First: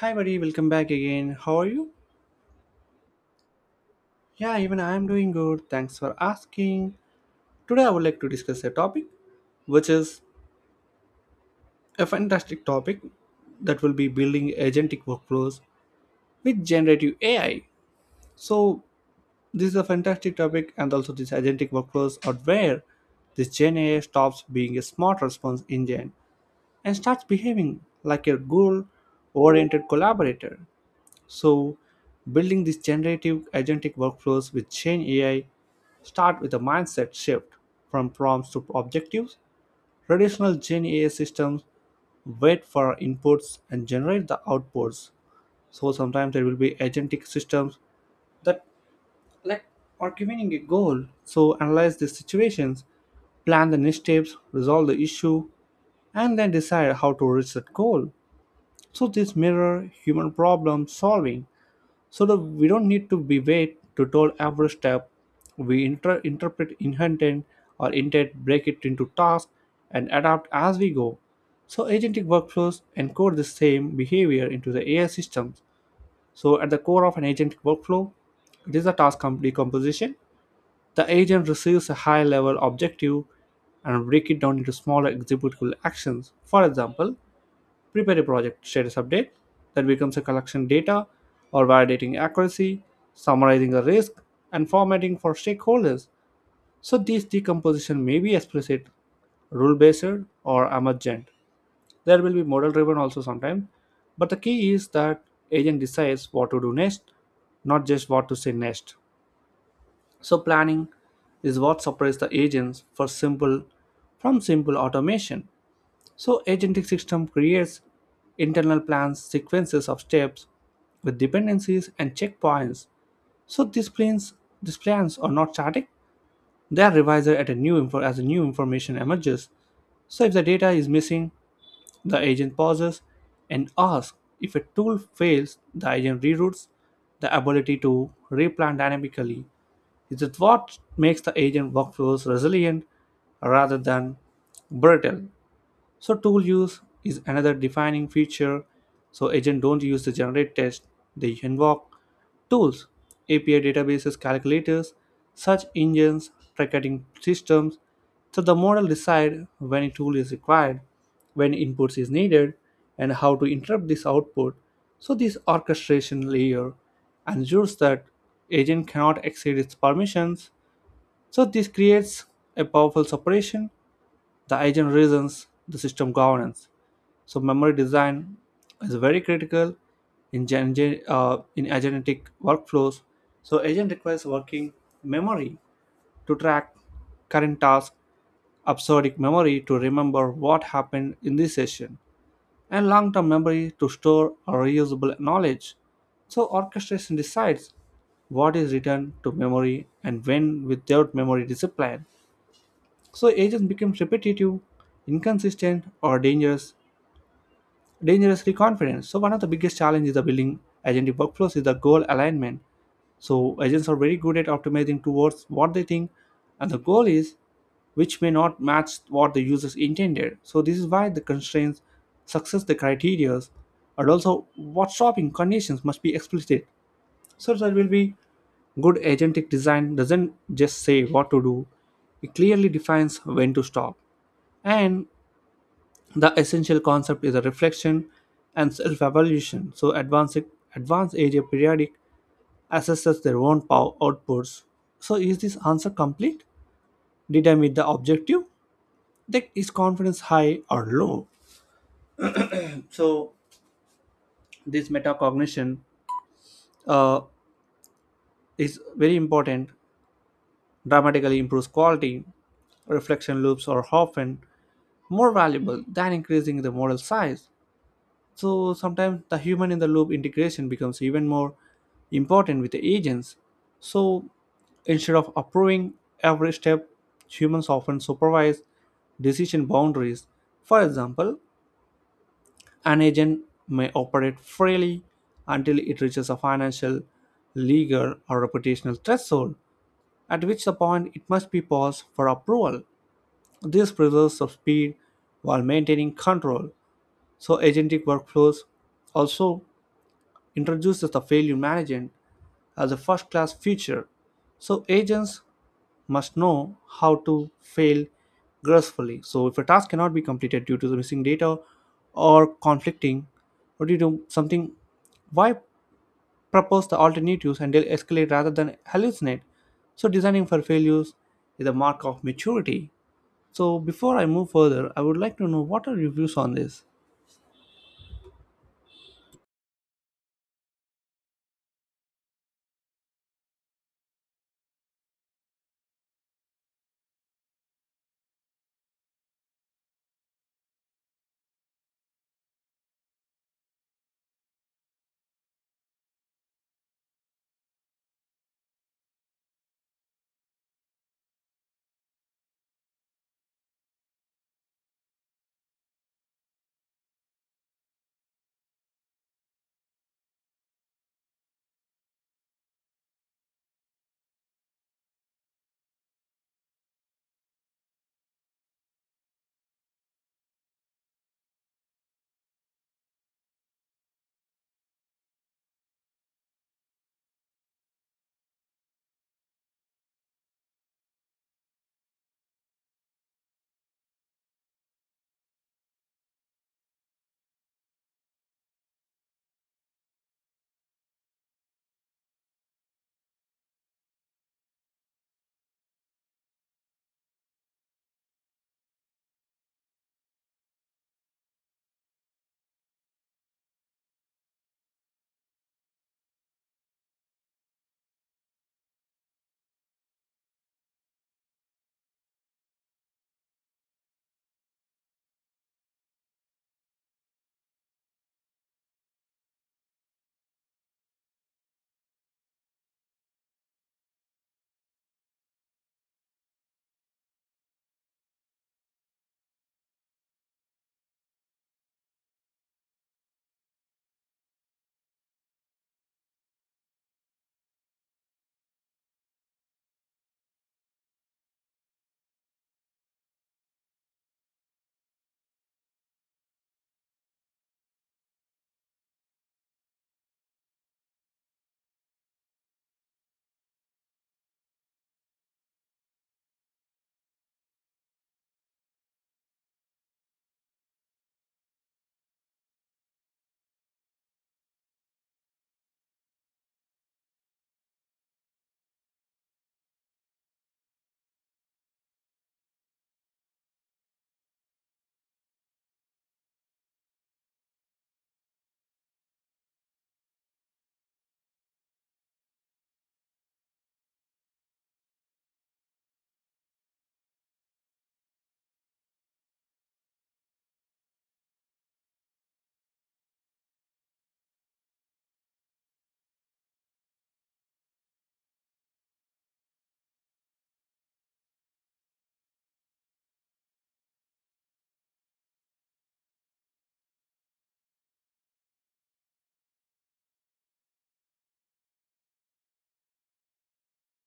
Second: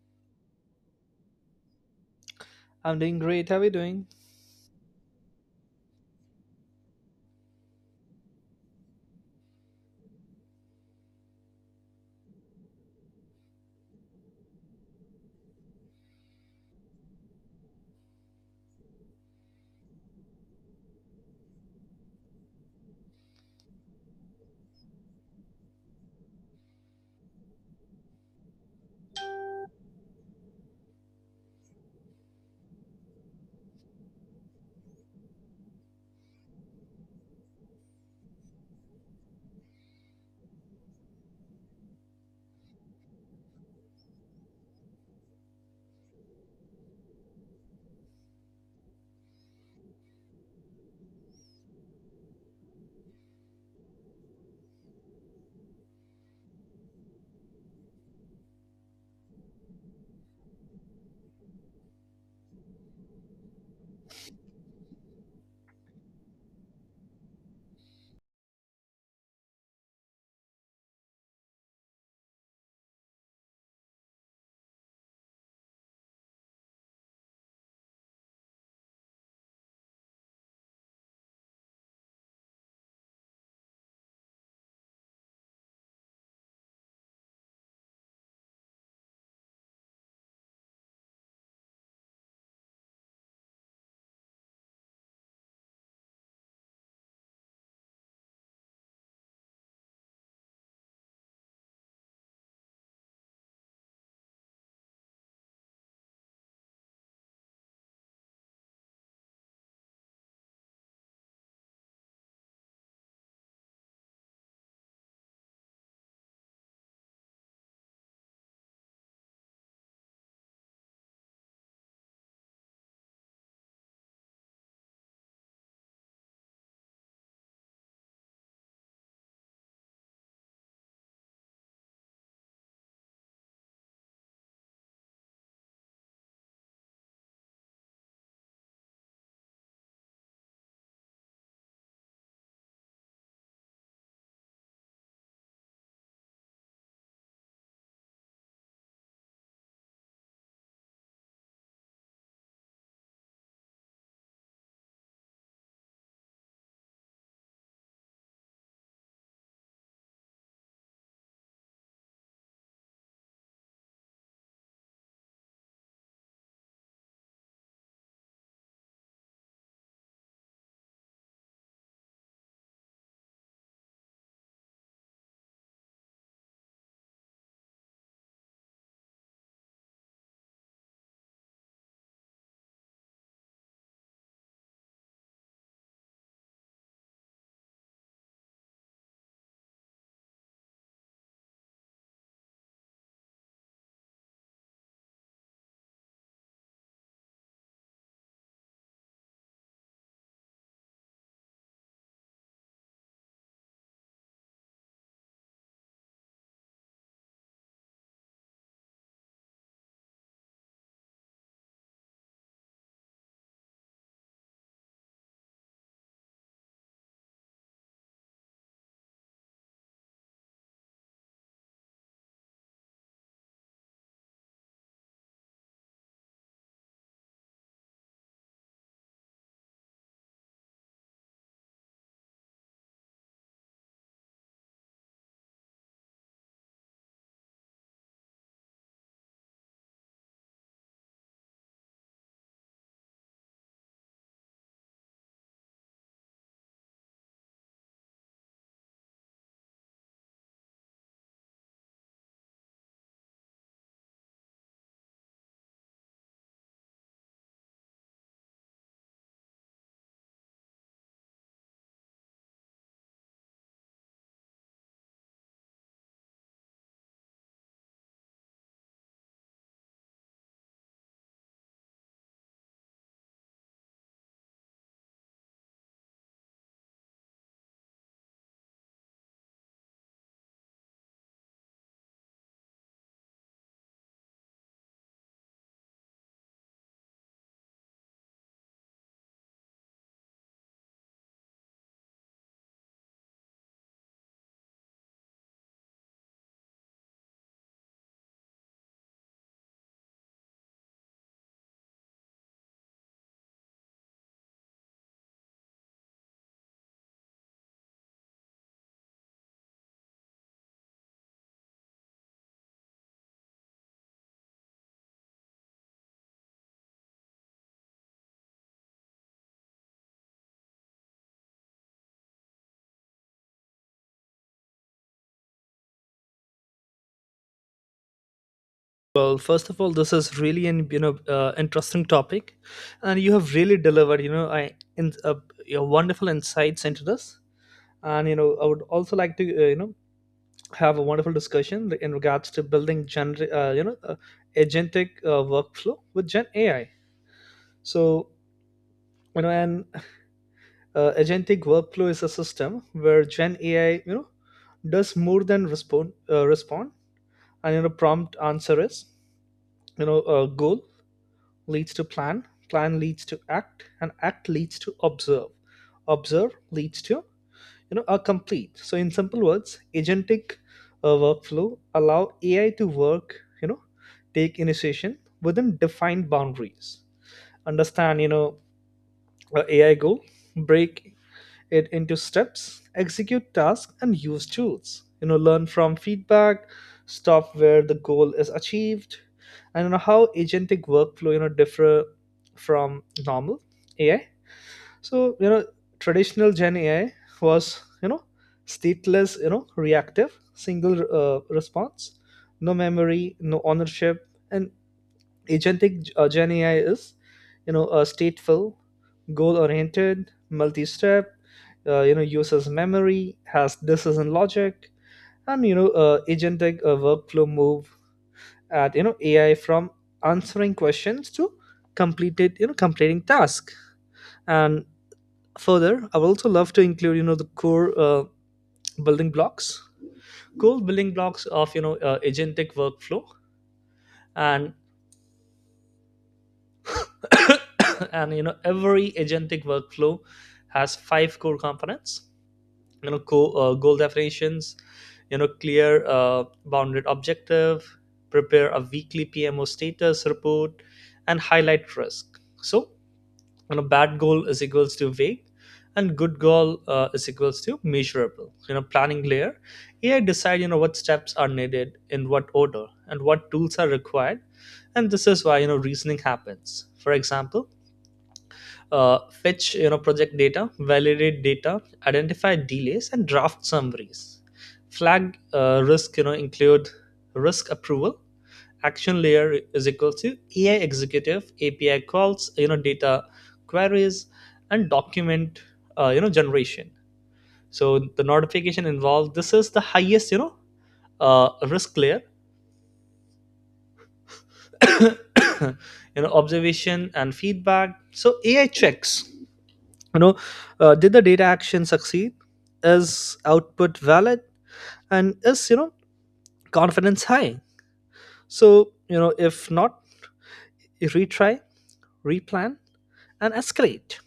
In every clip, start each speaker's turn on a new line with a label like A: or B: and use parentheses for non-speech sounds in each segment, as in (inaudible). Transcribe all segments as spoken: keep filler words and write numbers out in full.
A: Hi, buddy, welcome back again. How are you?
B: I'm doing great. How are you doing?
A: Yeah, even I am doing good. Thanks for asking. Today, I would like to discuss a topic which is a fantastic topic that will be building agentic workflows with generative A I. So, this is a fantastic topic, and also these agentic workflows are where this Gen A I stops being a smart response engine and starts behaving like a goal oriented collaborator. So, building these generative agentic workflows with Gen A I start with a mindset shift from prompts to objectives. Traditional Gen A I systems wait for inputs and generate the outputs. So sometimes there will be agentic systems that like are giving a goal. So analyze the situations, plan the next steps, resolve the issue, and then decide how to reach that goal. So this mirror human problem solving so that we don't need to be wait to told every step. We inter- interpret inherent or intent, break it into tasks and adapt as we go. So agentic workflows encode the same behavior into the AI systems. So at the core of an agentic workflow, it is a task com- decomposition The agent receives a high level objective and break it down into smaller executable actions. For example, prepare a project status update. That becomes a collection data or validating accuracy, summarizing a risk, and formatting for stakeholders. So this decomposition may be explicit, rule-based, or emergent. There will be model-driven also sometimes, but the key is that agent decides what to do next, not just what to say next. So planning is what separates the agents for simple from simple automation. So agentic system creates internal plans, sequences of steps with dependencies and checkpoints. So these plans, these plans are not static; they are revised at a new info, as a new information emerges. So if the data is missing, the agent pauses and asks. If a tool fails, the agent reroutes the ability to replan dynamically. This is what makes the agent workflows resilient rather than brittle. So tool use is another defining feature. So agent don't use the generate test, they invoke tools, A P I databases, calculators, search engines, tracking systems. So the model decide when a tool is required, when inputs is needed, and how to interrupt this output. So this orchestration layer ensures that agent cannot exceed its permissions. So this creates a powerful separation: the agent reasons, the system governance. So memory design is very critical in gen- gen- uh, in agentic workflows. So agent requires working memory to track current task, episodic memory to remember what happened in this session, and long-term memory to store reusable knowledge. So orchestration decides what is written to memory and when without memory discipline. So agents become repetitive, inconsistent, or dangerous, dangerously confident. So one of the biggest challenges is the building agentic workflows is the goal alignment. So agents are very good at optimizing towards what they think, and the goal is which may not match what the users intended. So this is why the constraints, success the criteria, and also what shopping conditions must be explicit. So there will be good agentic design doesn't just say what to do, it clearly defines when to stop. And the essential concept is a reflection and self-evaluation. So advanced advanced area periodic assesses their own power outputs. So is this answer complete? Did I meet the objective? That is confidence high or low? So this metacognition uh, is very important. Dramatically improves quality. Reflection loops are often more valuable than increasing the model size. So sometimes the human in the loop integration becomes even more important with the agents. So instead of approving every step, humans often supervise decision boundaries. For example, an agent may operate freely until it reaches a financial, legal, or reputational threshold, at which the point it must be paused for approval. This preserves the speed while maintaining control. So agentic workflows also introduces the failure management as a first class feature. So agents must know how to fail gracefully. So if a task cannot be completed due to the missing data or conflicting or due to something, why propose the alternatives and they'll escalate rather than hallucinate? So designing for failures is a mark of maturity. So before I move further, I would like to know what are your views on this?
B: Well, first of all, this is really an you know uh, interesting topic, and you have really delivered. You know, I in uh, your wonderful insights into this, and you know, I would also like to uh, you know have a wonderful discussion in regards to building gener- uh, you know uh, agentic uh, workflow with Gen A I. So, you know, an uh, agentic workflow is a system where Gen A I you know does more than respond uh, respond, and you know prompt answer is you know a goal leads to plan, plan leads to act, and act leads to observe. Observe leads to you know a complete. So in simple words, agentic uh, workflow allow A I to work, you know, take initiation within defined boundaries. Understand, you know, a AI goal, break it into steps, execute tasks, and use tools. You know, learn from feedback, stop where the goal is achieved, and you know how agentic workflow you know differ from normal A I. So, you know, traditional Gen A I was you know stateless, you know, reactive, single uh, response, no memory, no ownership, and agentic uh, Gen A I is you know uh, stateful, goal oriented, multi-step, uh, you know uses memory, has decision logic, and you know uh, agentic uh, workflow move at you know A I from answering questions to completed you know completing task. And further i would also love to include you know the core uh, building blocks core building blocks of you know uh, agentic workflow. And (coughs) And you know every agentic workflow has five core components: you know co- uh, goal definitions, you know clear uh, bounded objective, prepare a weekly P M O status report and highlight risk. So, you know bad goal is equals to vague, and good goal uh, is equals to measurable. You know planning layer, A I decide you know what steps are needed, in what order, and what tools are required. And this is why you know reasoning happens. For example, uh, fetch you know project data, validate data, identify delays, and draft summaries, flag uh, risk, you know include risk approval. Action layer is equal to A I executive A P I calls, you know data queries, and document uh, you know generation. So the notification involved, this is the highest you know uh, risk layer. (coughs) you know observation and feedback, so A I checks, you know uh, did the data action succeed, is output valid, and is you know confidence high? So, you know if not, retry, replan, and escalate.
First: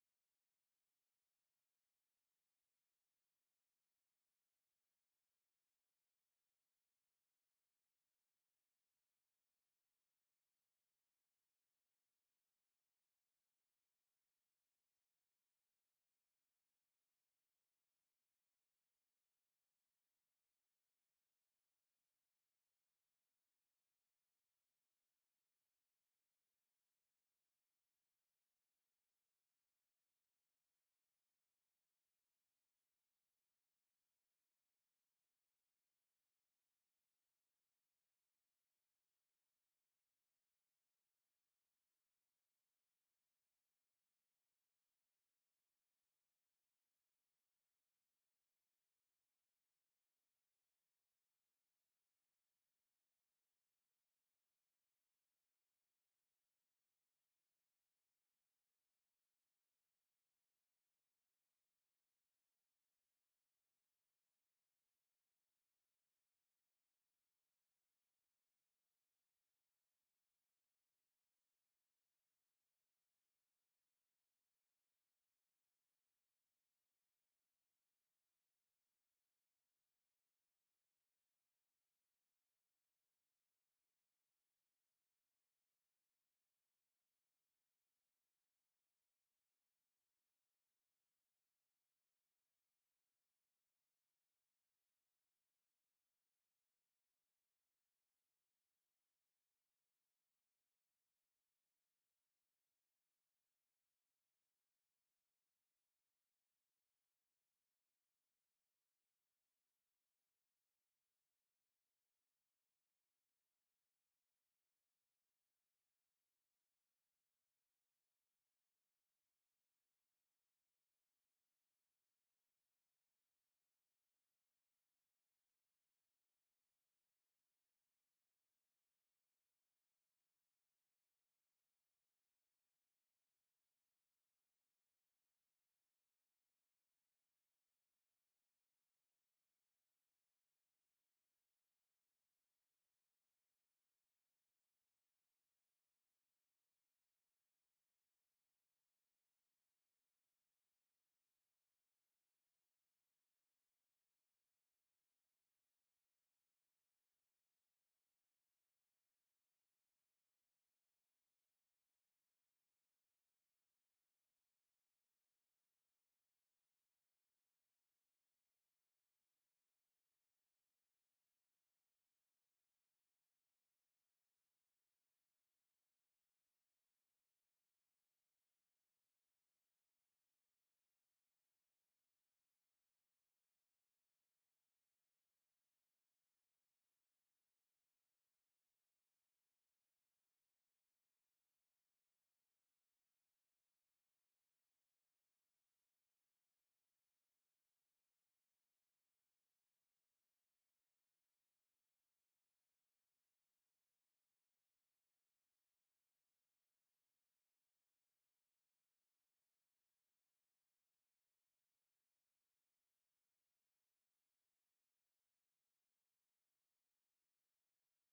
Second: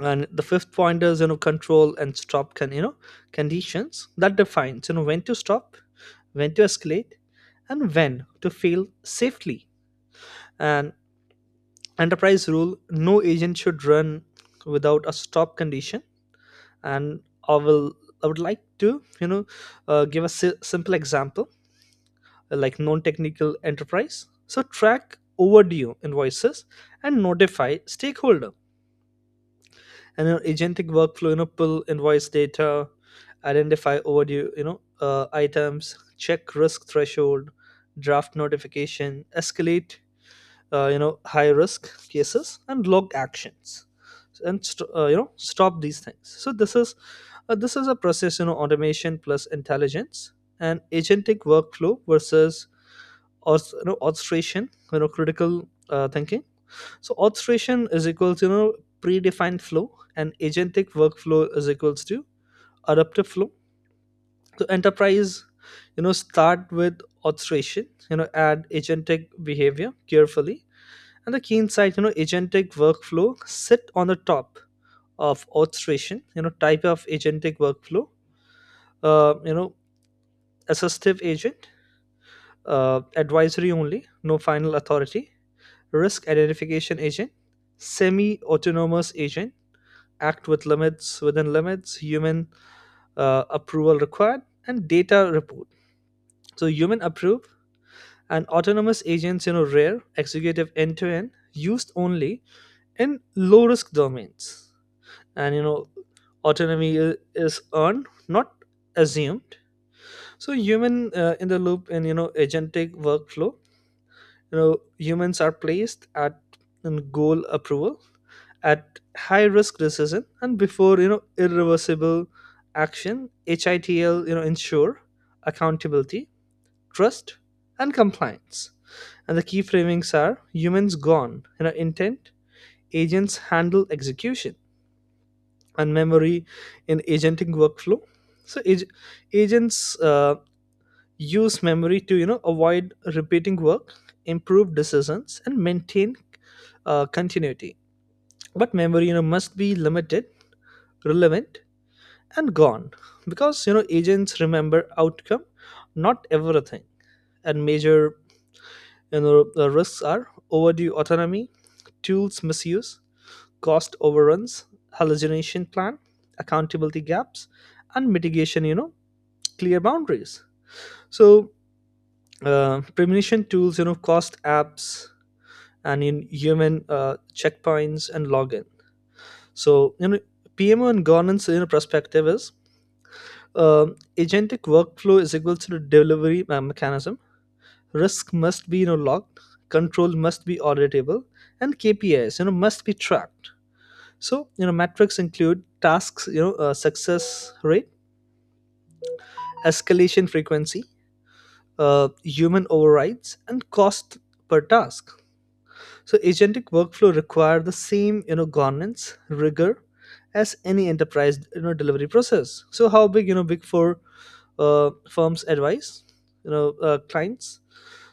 B: And the fifth point is you know control and stop can, you know conditions that defines you know when to stop, when to escalate, and when to fail safely. And enterprise rule: no agent should run without a stop condition. And i will i would like to you know uh, give a si- simple example, uh, like non-technical enterprise. So track overdue invoices and notify stakeholder. And an agentic workflow you know pull invoice data, identify overdue you know uh, items, check risk threshold, draft notification, escalate uh, you know high risk cases, and log actions, and st- uh, you know stop these things. So this is uh, this is a process, you know automation plus intelligence. And agentic workflow versus auth- you know, orchestration, you know critical uh, thinking. So orchestration is equals you know predefined flow, and agentic workflow is equals to adaptive flow. So enterprise you know start with orchestration, you know add agentic behavior carefully. And the key insight: you know agentic workflow sit on the top of orchestration. You know type of agentic workflow: uh, you know assistive agent, uh, advisory only, no final authority, risk identification agent. Semi autonomous agent, act with limits, within limits, human uh, approval required, and data report. So human approve, and autonomous agents you know rare executive end to end, used only in low risk domains. And you know autonomy i- is earned, not assumed. So human uh, in the loop in you know agentic workflow, you know humans are placed at, in goal approval, at high risk decision, and before you know irreversible action. H I T L you know ensure accountability, trust, and compliance. And the key framings are humans gone you know intent, agents handle execution, and memory in agentic workflow. So ag- agents uh, use memory to you know avoid repeating work, improve decisions, and maintain uh, continuity, but memory you know must be limited, relevant, and gone, because you know agents remember outcome, not everything. And major, you know the risks are overdue autonomy, tools misuse, cost overruns, hallucination plan, accountability gaps, and mitigation, you know, clear boundaries. So, uh, premonition tools, you know, cost apps, and in human uh, checkpoints and login. So, you know, P M O and governance, you know, perspective is um, agentic workflow is equal to the delivery uh, mechanism. Risk must be, you know, logged, control must be auditable, and K P Is, you know, must be tracked. So, you know, metrics include tasks, you know, uh, success rate, escalation frequency, uh, human overrides, and cost per task. So, agentic workflow require the same, you know, governance rigor as any enterprise, you know, delivery process. So, how big, you know, big four uh, firms advise, you know, uh, clients.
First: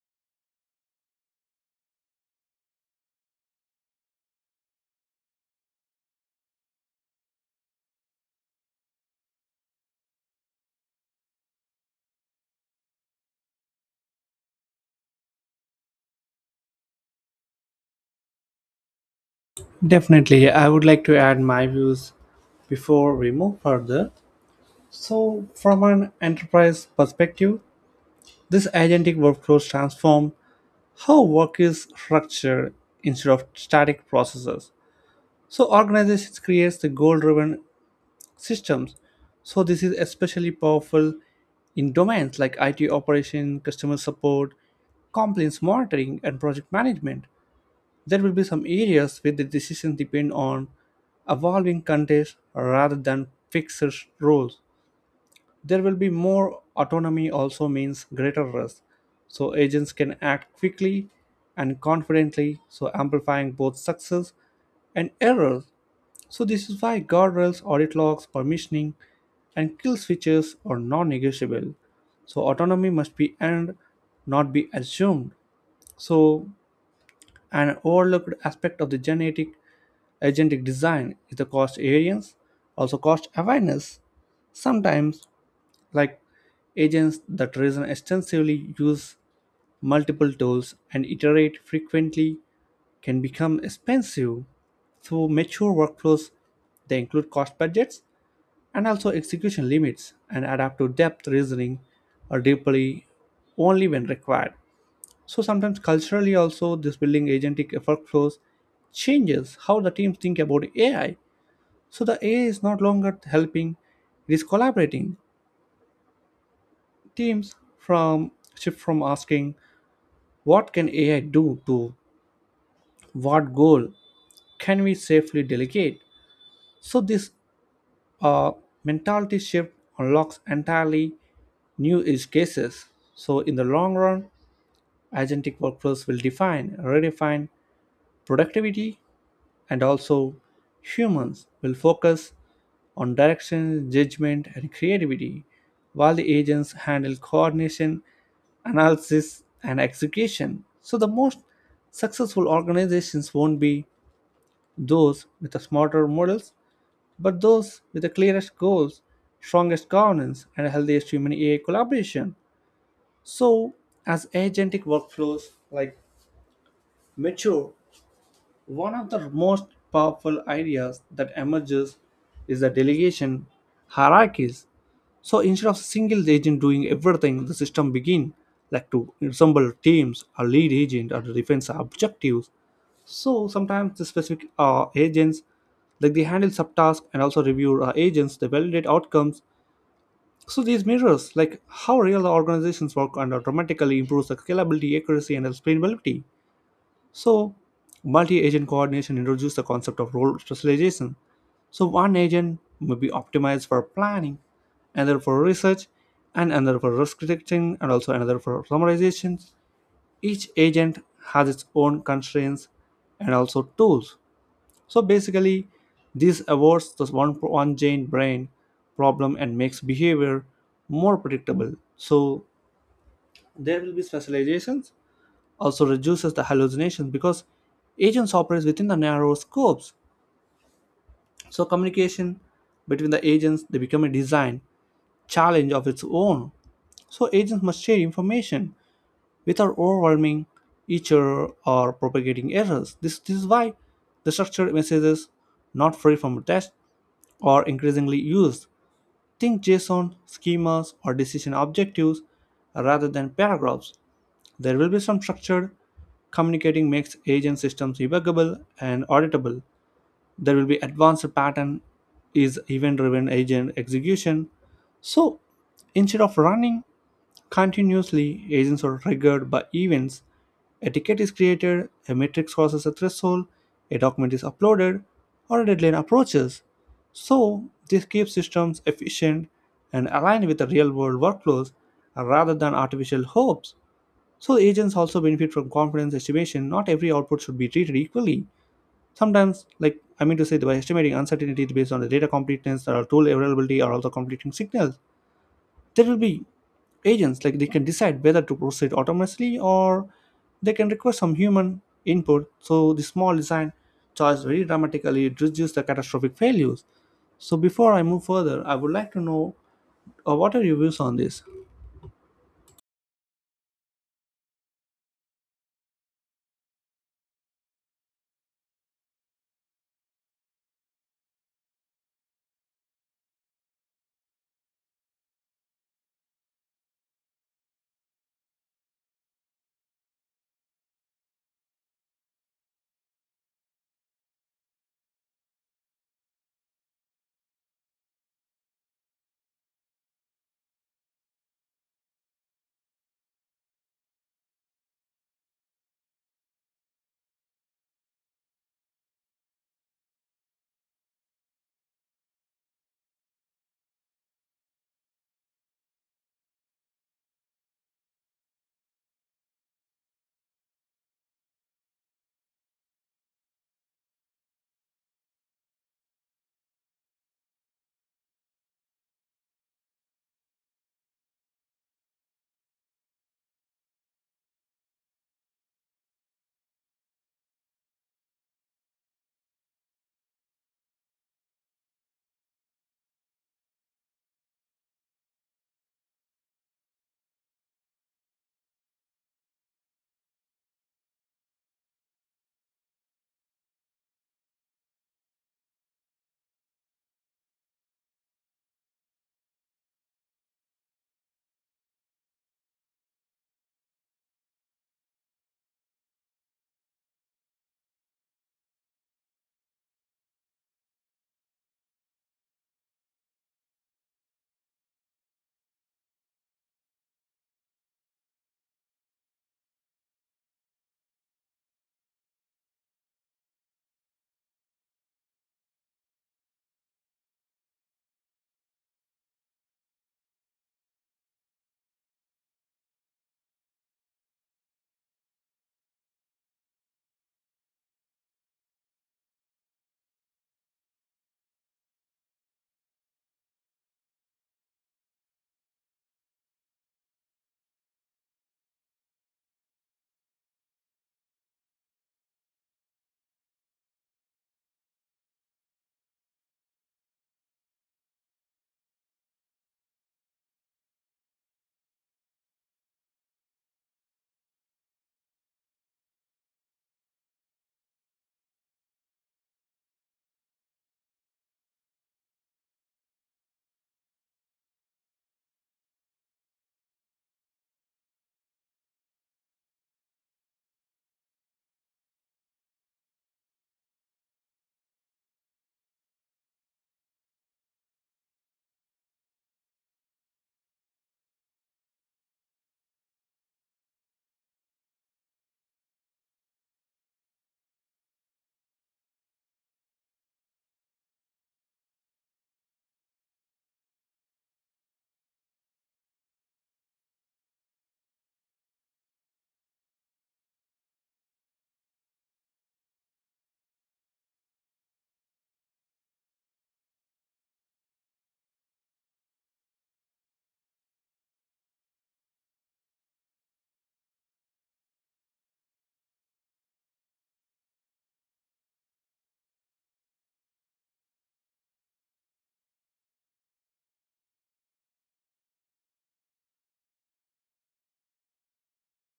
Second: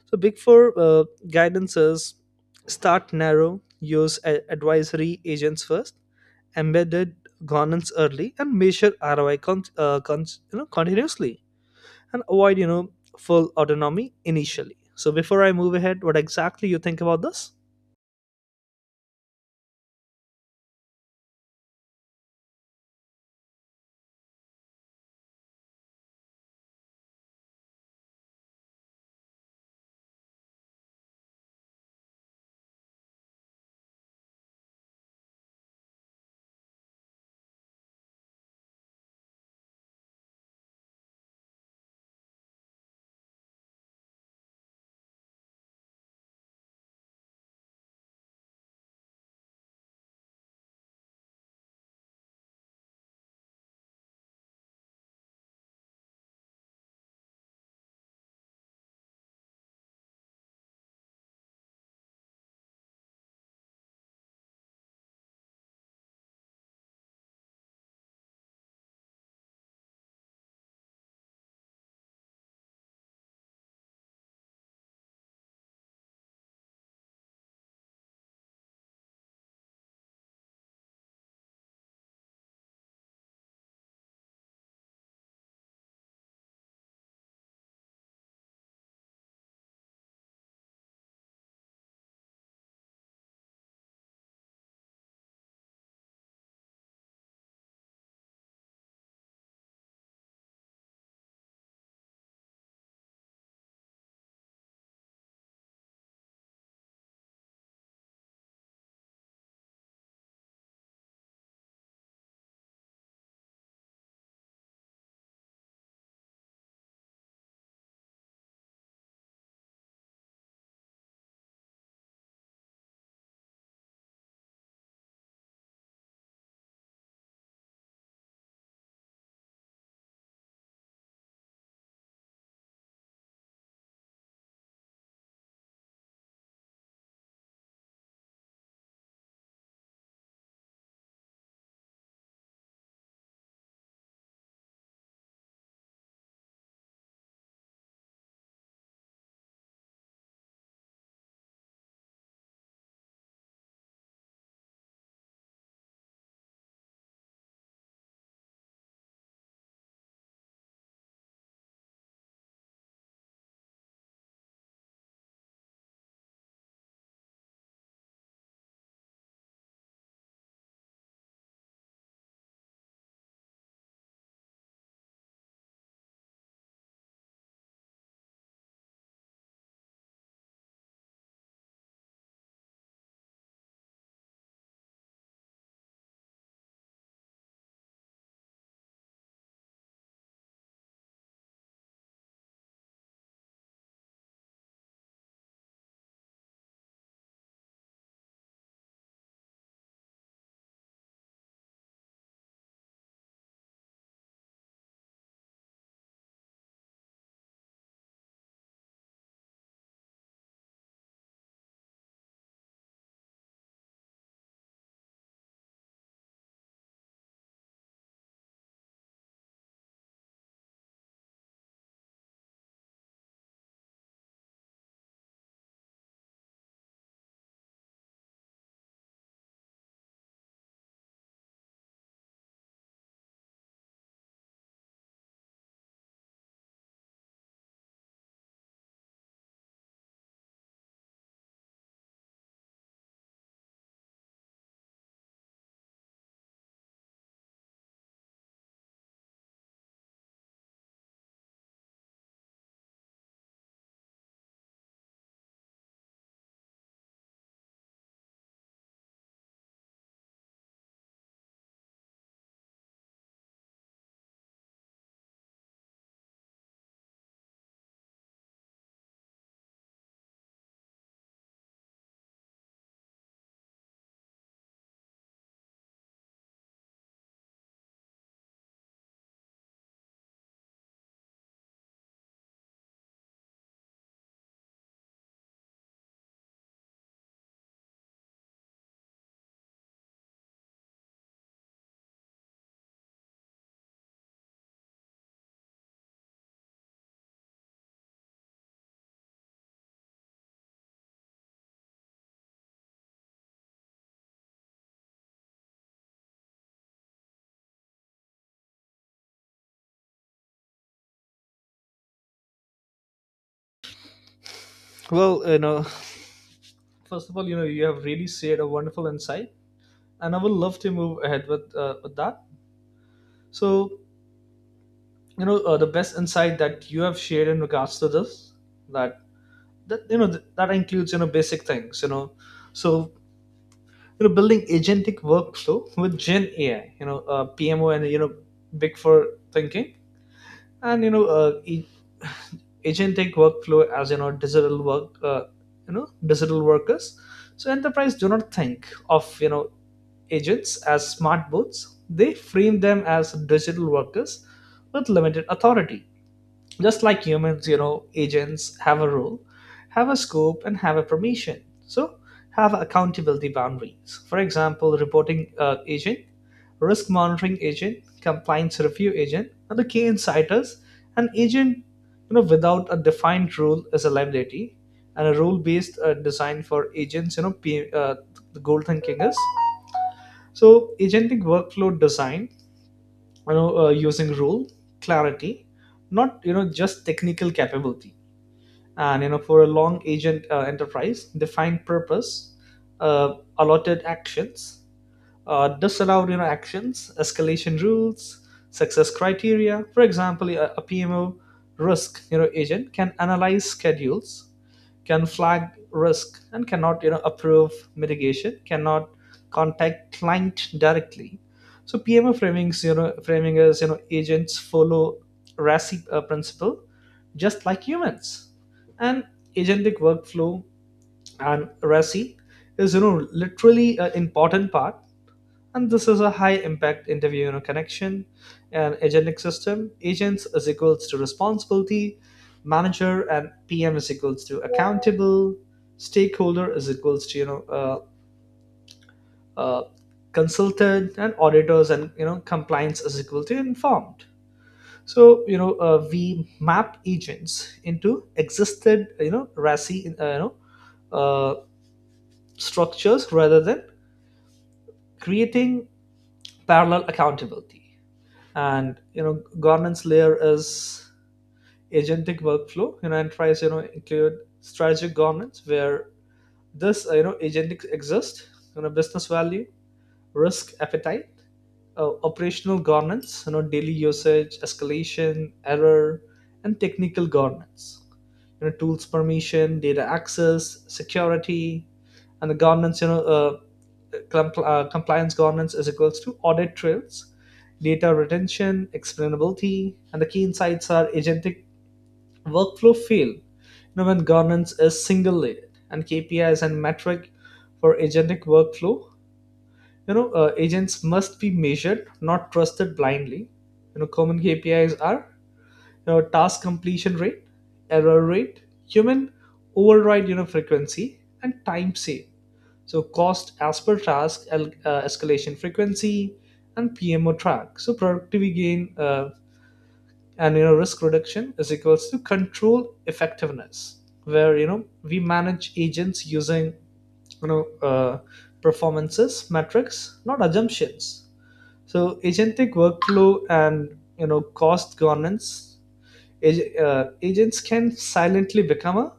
B: So, big four uh, guidance is: start narrow, use a- advisory agents first, embedded governance early, and measure R O I con- uh, con- you know, continuously, and avoid you know full autonomy initially. So before I move ahead, what exactly you think about this?
A: Definitely, I would like to add my views before we move further. So, from an enterprise perspective, this agentic workflows transform how work is structured instead of static processes. So, organizations create the goal-driven systems. So, this is especially powerful in domains like I T operation, customer support, compliance monitoring, and project management. There will be some areas where the decisions depend on evolving context rather than fixed roles. There will be more autonomy also means greater risk. So agents can act quickly and confidently, so amplifying both success and errors. So this is why guardrails, audit logs, permissioning, and kill switches are non-negotiable. So autonomy must be earned, not be assumed. So an overlooked aspect of the genetic agentic design is the cost variance, also cost awareness. Sometimes, like agents that reason extensively use multiple tools and iterate frequently can become expensive through mature workflows. They include cost budgets and also execution limits and adapt to depth reasoning or deeply only when required. So sometimes culturally also this building agentic workflows changes how the teams think about AI. So the AI is not longer helping, it is collaborating. Teams from shift from asking what can A I do to what goal can we safely delegate. So this uh, mentality shift unlocks entirely new use cases. So in the long run, agentic workflows will define, redefine productivity, and also humans will focus on direction, judgment, and creativity, while the agents handle coordination, analysis, and execution. So, the most successful organizations won't be those with the smarter models, but those with the clearest goals, strongest governance, and healthiest human A I collaboration. So, as agentic workflows like mature, one of the most powerful ideas that emerges is the delegation hierarchies. So instead of a single agent doing everything, the system begin like to assemble teams or lead agent or defense objectives. So sometimes the specific uh, agents, like they handle subtasks and also review uh, agents, they validate outcomes. So these mirrors, like how real organizations work, and automatically improves the scalability, accuracy, and explainability. So, multi agent coordination introduced the concept of role specialization. So, one agent may be optimized for planning, another for research, and another for risk detection, and also another for summarization. Each agent has its own constraints and also tools. So, basically, this avoids this one one giant brain problem and makes behavior more predictable. So, there will be specializations also reduces the hallucination because agents operate within the narrow scopes. So communication between the agents they become a design challenge of its own. So agents must share information without overwhelming each other or propagating errors. This, this is why the structured messages not free from test are increasingly used. Think jason schemas or decision objectives rather than paragraphs. There will be some structure communicating makes agent systems debuggable and auditable. There will be advanced pattern is event-driven agent execution. So instead of running continuously, agents are triggered by events. A ticket is created, a matrix crosses a threshold, a document is uploaded, or a deadline approaches. So this keeps systems efficient and aligned with the real-world workflows rather than artificial hopes. So the agents also benefit from confidence estimation. Not every output should be treated equally. Sometimes, like I mean to say, by estimating uncertainty based on the data completeness or tool availability or also conflicting signals, there will be agents like they can decide whether to proceed autonomously or they can request some human input. So the small design choice very dramatically reduces the catastrophic failures. So before I move further, I would like to know uh, what are your views on this?
B: Well, you know, (laughs) first of all, you know, you have really shared a wonderful insight, and I would love to move ahead with uh, with that. So, you know, uh, the best insight that you have shared in regards to this, that that you know th- that includes you know basic things, you know, So you know building agentic workflow with Gen A I, you know uh, PMO, and you know big four thinking, and you know uh, e- (sighs) (laughs) agentic workflow as you know digital work uh, you know digital workers. So enterprise do not think of you know agents as smart bots. They frame them as digital workers with limited authority, just like humans. You know, agents have a role, have a scope, and have a permission. So, have accountability boundaries. For example, reporting uh, agent, risk monitoring agent, compliance review agent, are the key insiders. An agent, you know, without a defined rule is a liability, and a rule-based uh, design for agents, you know, P, uh, the goal thinking is. So, agentic workflow design you know uh, using rule clarity, not you know just technical capability. And you know for a long agent, uh, enterprise defined purpose, uh, allotted actions, uh, disallowed you know actions, escalation rules, success criteria. For example, a, a P M O risk you know agent can analyze schedules, can flag risk, and cannot you know approve mitigation, cannot contact client directly. So PMA framings, you know framing is you know agents follow RACI uh, principle just like humans. And agentic workflow and RACI is you know literally an important part, and this is a high impact interview, you know, connection and agentic system. Agents is equals to responsibility, manager and P M is equals to accountable, stakeholder is equals to you know uh, uh, consultant, and auditors and you know compliance is equal to informed. So you know uh, we map agents into existed you know RASI uh, you know uh, structures rather than creating parallel accountability. And you know governance layer is agentic workflow, you know and tries you know include strategic governance where this uh, you know agentic exists, you know business value, risk appetite, uh, operational governance, you know daily usage, escalation error, and technical governance, you know tools permission, data access, security, and the governance you know uh, Compl- uh, compliance governance is equals to audit trails, data retention, explainability, and the key insights are agentic workflow fail. You know, when governance is single layered, and K P Is and metric for agentic workflow, you know, uh, agents must be measured, not trusted blindly. You know, common K P Is are, you know, task completion rate, error rate, human override, you know, frequency, and time saved. So cost as per task, el- uh, escalation frequency, and P M O track, so productivity gain, uh, and you know risk reduction is equals to control effectiveness, where you know we manage agents using you know uh, performances metrics, not assumptions. So agentic workflow and you know cost governance, ag- uh, agents can silently become a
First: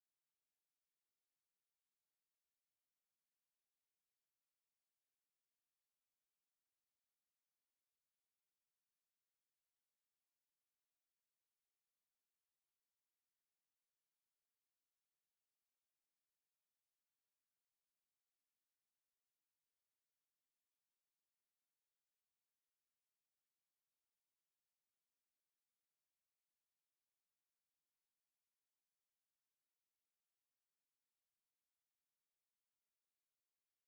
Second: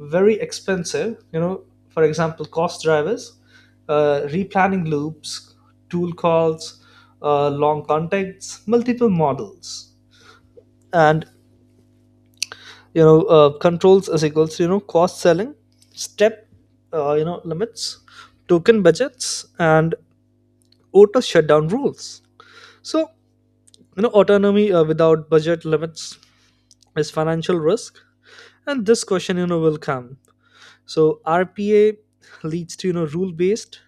B: very expensive, you know for example, cost drivers: uh, replanning loops, tool calls, uh, long contexts, multiple models, and you know uh, controls is equals to you know cost selling, step uh, you know limits, token budgets, and auto shutdown rules. So you know autonomy uh, without budget limits is financial risk, and this question you know will come. So RPA leads to you know rule based,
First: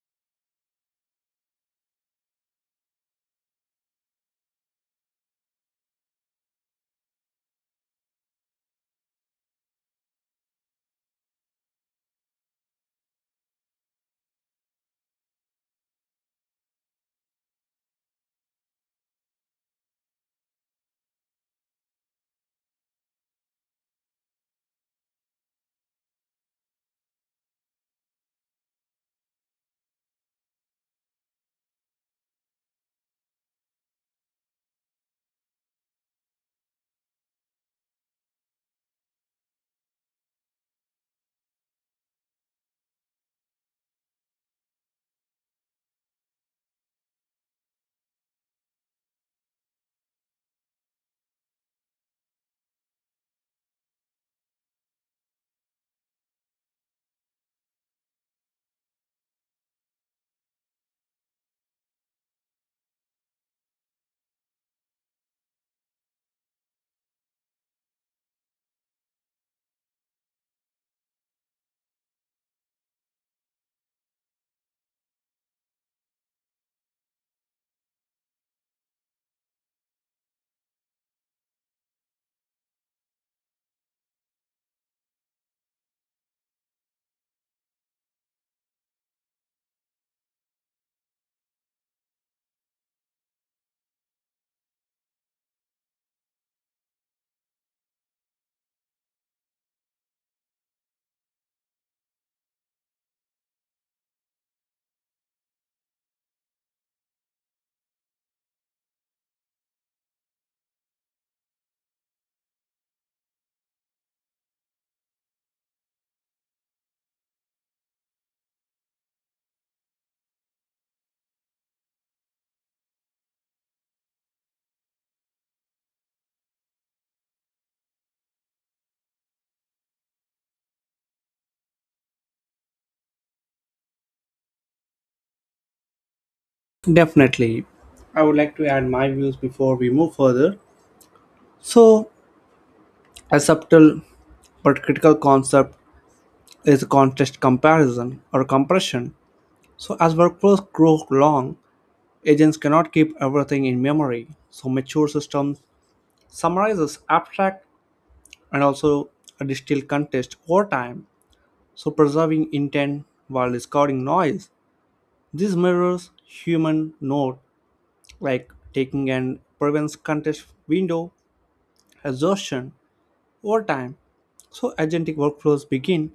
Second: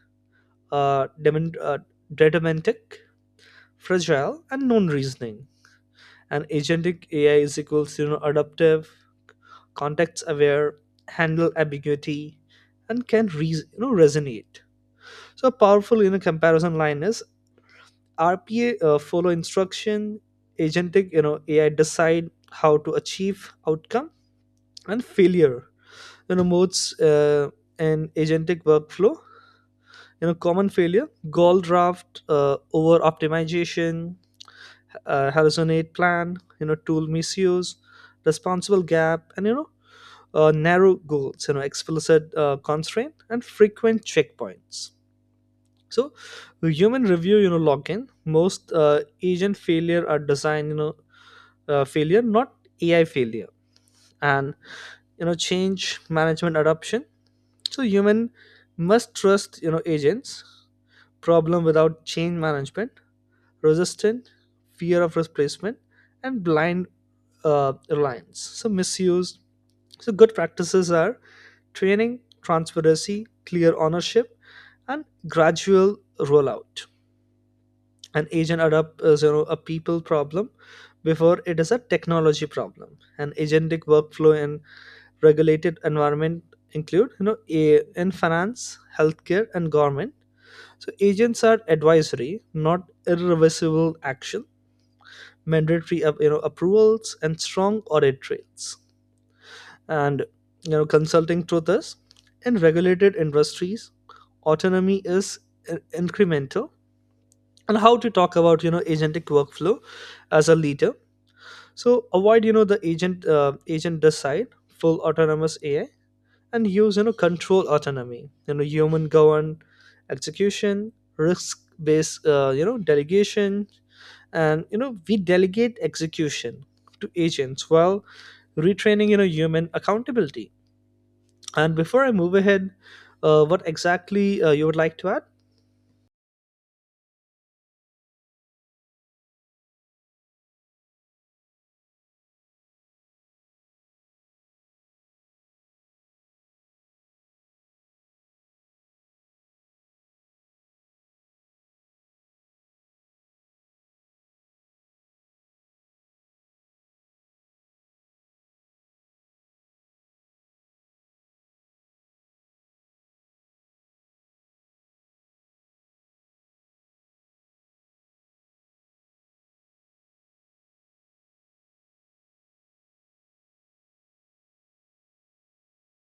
B: uh, dement- uh, deterministic, fragile, and non reasoning. And agentic A I is equals to you know, adaptive, context aware, handle ambiguity, and can re- you know resonate. So a powerful, you know comparison line is: R P A uh, follow instruction, agentic you know A I decide how to achieve outcome and failure. You know modes uh, and agentic workflow. You know common failure, goal draft, uh, over optimization, uh, Horizon eight plan, you know, tool misuse, responsible gap, and you know, uh, narrow goals, you know, explicit uh, constraint, and frequent checkpoints. So, the human review, you know, login, most uh, agent failure are design, you know, uh, failure, not A I failure, and you know, change management adoption. So, human must trust, you know, agents, problem without change management, resistant, fear of replacement, and blind uh, reliance, so misuse. So good practices are training, transparency, clear ownership, and gradual rollout. An agent adopt is, you know, a people problem before it is a technology problem. An agentic workflow in regulated environment include you know a, in finance, healthcare, and government. So agents are advisory, not irreversible action, mandatory uh, you know approvals, and strong audit trails. And you know, consulting truth is: in regulated industries, autonomy is in- incremental. And how to talk about you know agentic workflow as a leader. So avoid you know the agent uh, agent decide full autonomous A I, and use you know control autonomy. You know human governed execution, risk based, uh, you know delegation, and you know we delegate execution to agents while retraining you know human accountability. And before I move ahead, uh, what exactly uh, you would like to add?
A: Definitely. I would like to add my views before we move further. So, a subtle but critical concept is context comparison or compression. So, as workflows grow long, agents cannot keep everything in memory. So, mature systems summarizes abstract and also a distilled context over time. So, preserving intent while discarding noise. This mirrors human note, like taking and prevents context window exhaustion over time. So agentic workflows begin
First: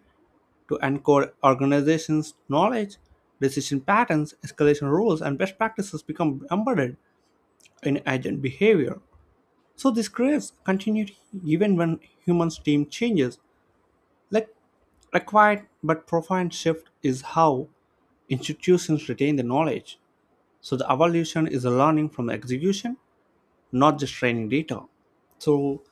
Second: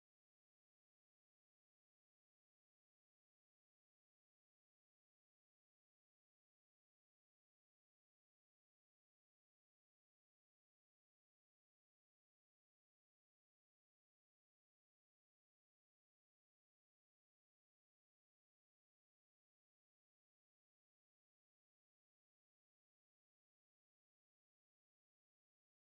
A: to encode organizations' knowledge, decision patterns, escalation rules, and best practices become embedded in agent behavior. So this creates continuity even when humans' team changes. Like a quiet but profound shift is how institutions retain the knowledge. So the evolution is a learning from the execution, not just training data. So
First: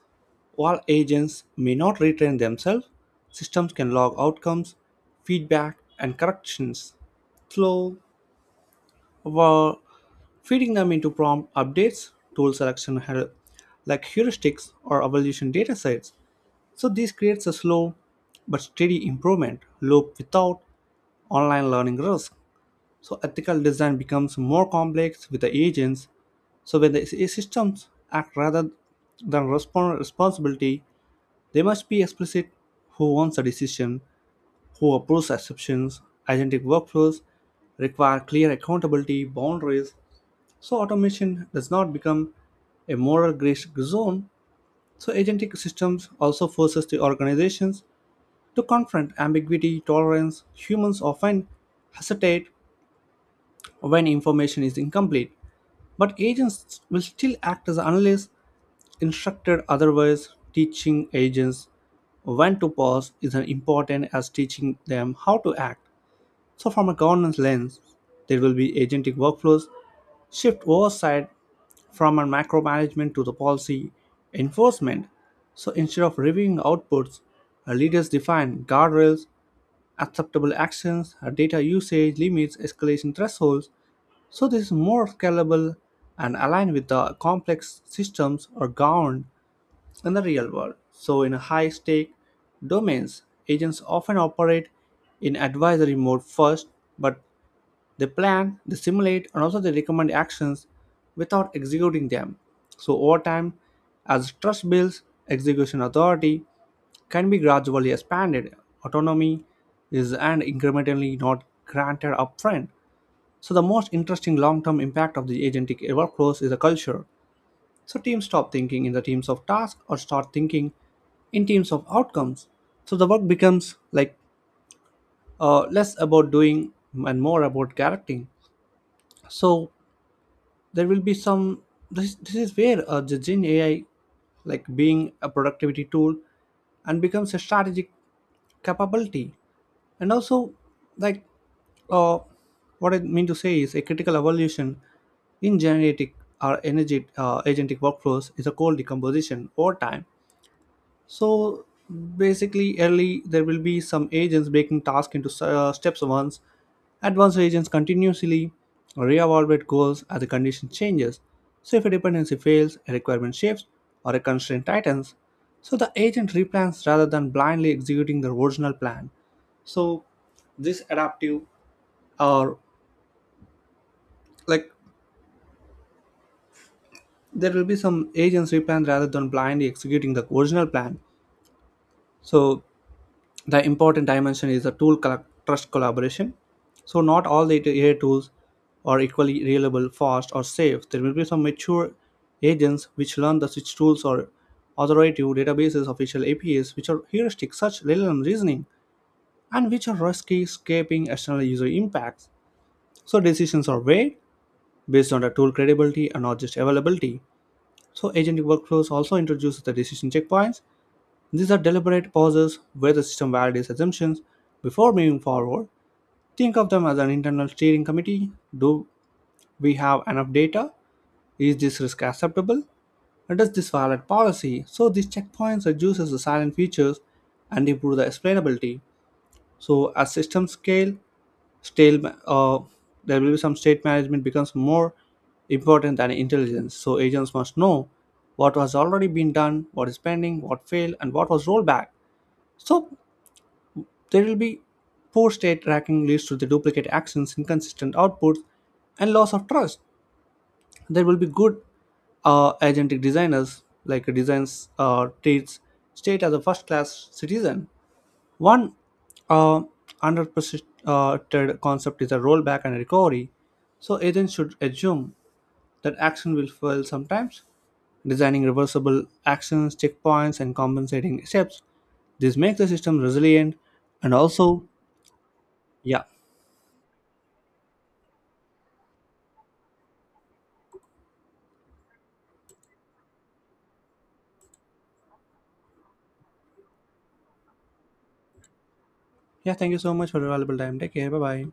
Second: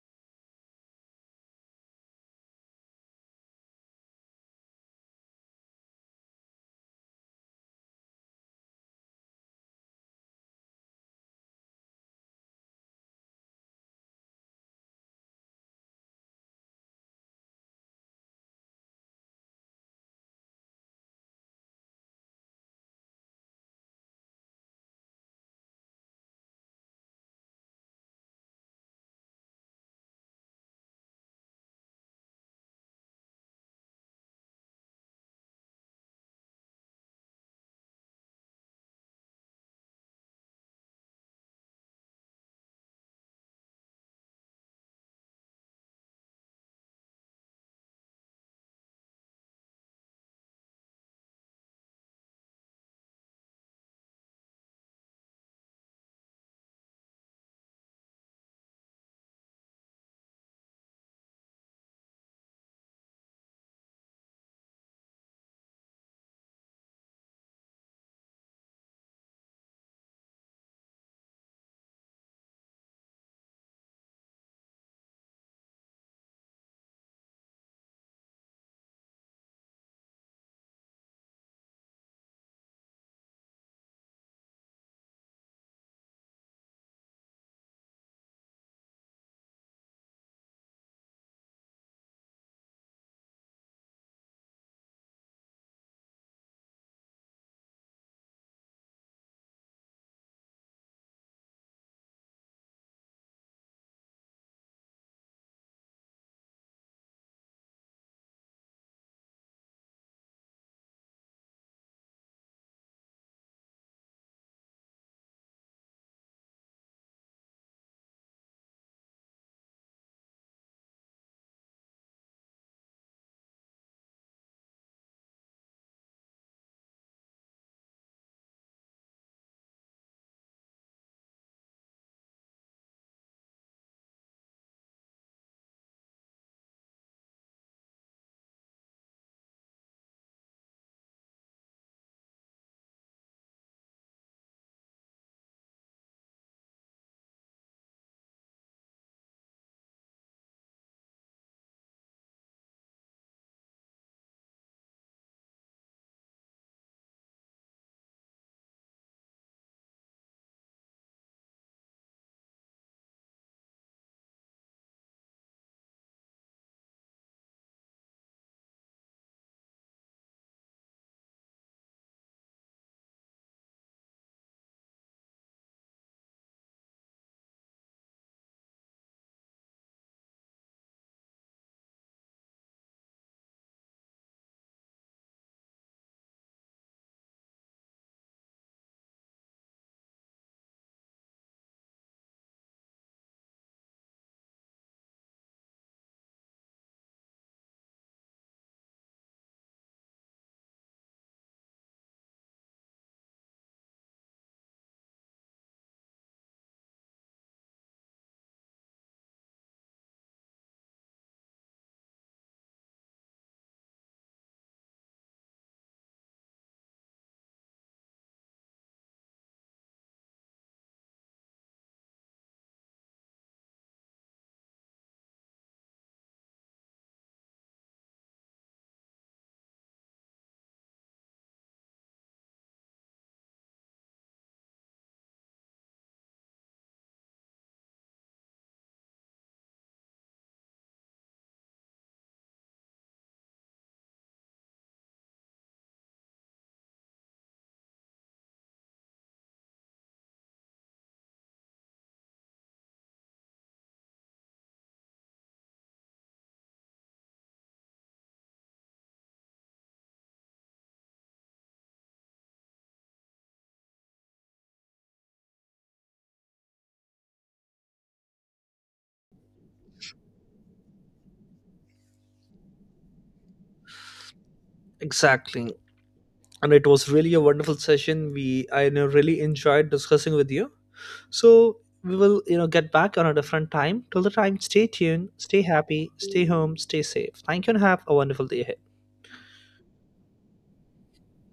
A: while agents may not retrain themselves, systems can log outcomes, feedback, and corrections flow while feeding them into prompt updates, tool selection heur- like heuristics or evaluation data sets. So this creates a slow but steady improvement loop without online learning risk. So ethical design becomes more complex with the agents. So when the systems act rather than respond responsibility, they must be explicit who owns the decision, who approves exceptions, agentic workflows require clear accountability boundaries. So automation does not become a moral gray zone. So agentic systems also forces the organizations to confront ambiguity, tolerance. Humans often hesitate when information is incomplete, but agents will still act as analysts instructed otherwise. Teaching agents when to pause is as important as teaching them how to act. So, from a governance lens, there will be agentic workflows, shift oversight from a macro management to the policy enforcement. So, instead of reviewing outputs, our leaders define guardrails, acceptable actions, our data usage limits, escalation thresholds. So, this is more scalable and aligned with the complex systems are governed in the real world. So, in high stake domains, agents often operate in advisory mode first, but they plan, they simulate, and also they recommend actions without executing them. So, over time, as trust builds, execution authority can be gradually expanded. Autonomy is and incrementally not granted upfront. So, the most interesting long term impact of the agentic workflows is a culture. So, teams stop thinking in the teams of tasks or start thinking in teams of outcomes. So, the work becomes like uh, less about doing and more about characting. So, there will be some this, this is where uh, the gen ai like being a productivity tool and becomes a strategic capability and also like uh, what I mean to say is a critical evolution in genetic or energy uh, agentic workflows is a cold decomposition over time so basically, early there will be some agents breaking tasks into uh, steps once. Advanced agents continuously reevaluate goals as the condition changes. So if a dependency fails, a requirement shifts, or a constraint tightens, so the agent replans rather than blindly executing the original plan. So this adaptive or like there will be some agents replan rather than blindly executing the original plan. So the important dimension is the tool colla- trust collaboration. So not all the A I tools are equally reliable, fast, or safe. There will be some mature agents which learn the switch tools or authoritative databases, official A P Is, which are heuristic, such L L M reasoning, and which are risky, escaping external user impacts. So decisions are weighed based on the tool credibility and not just availability. So agentic workflows also introduces the decision checkpoints, these are deliberate pauses where the system validates assumptions before moving forward. Think of them as an internal steering committee. Do we have enough data? Is this risk acceptable? And does this violate policy? So these checkpoints reduces the silent features and improve the explainability. So as systems scale, stale, ma- uh, there will be some state management becomes more important than intelligence. So agents must know what has already been done, what is pending, what failed, and what was rolled back. So there will be poor state tracking leads to the duplicate actions, inconsistent outputs, and loss of trust. There will be good uh, agentic designers like designs uh, treats state as a first-class citizen. One uh, underrepresented concept is a rollback and recovery. So agents should assume that action will fail sometimes, designing reversible actions, checkpoints, and compensating steps. This makes the system resilient and also,
B: Exactly.
A: yeah.
B: And it was really a wonderful session. We I you know, really enjoyed discussing with you. So we will you know get back on a different time. Till the time, stay tuned, stay happy, stay home, stay safe. Thank you, and have a wonderful day ahead.
A: Yeah, thank you so much for your valuable time. Take care. Bye bye.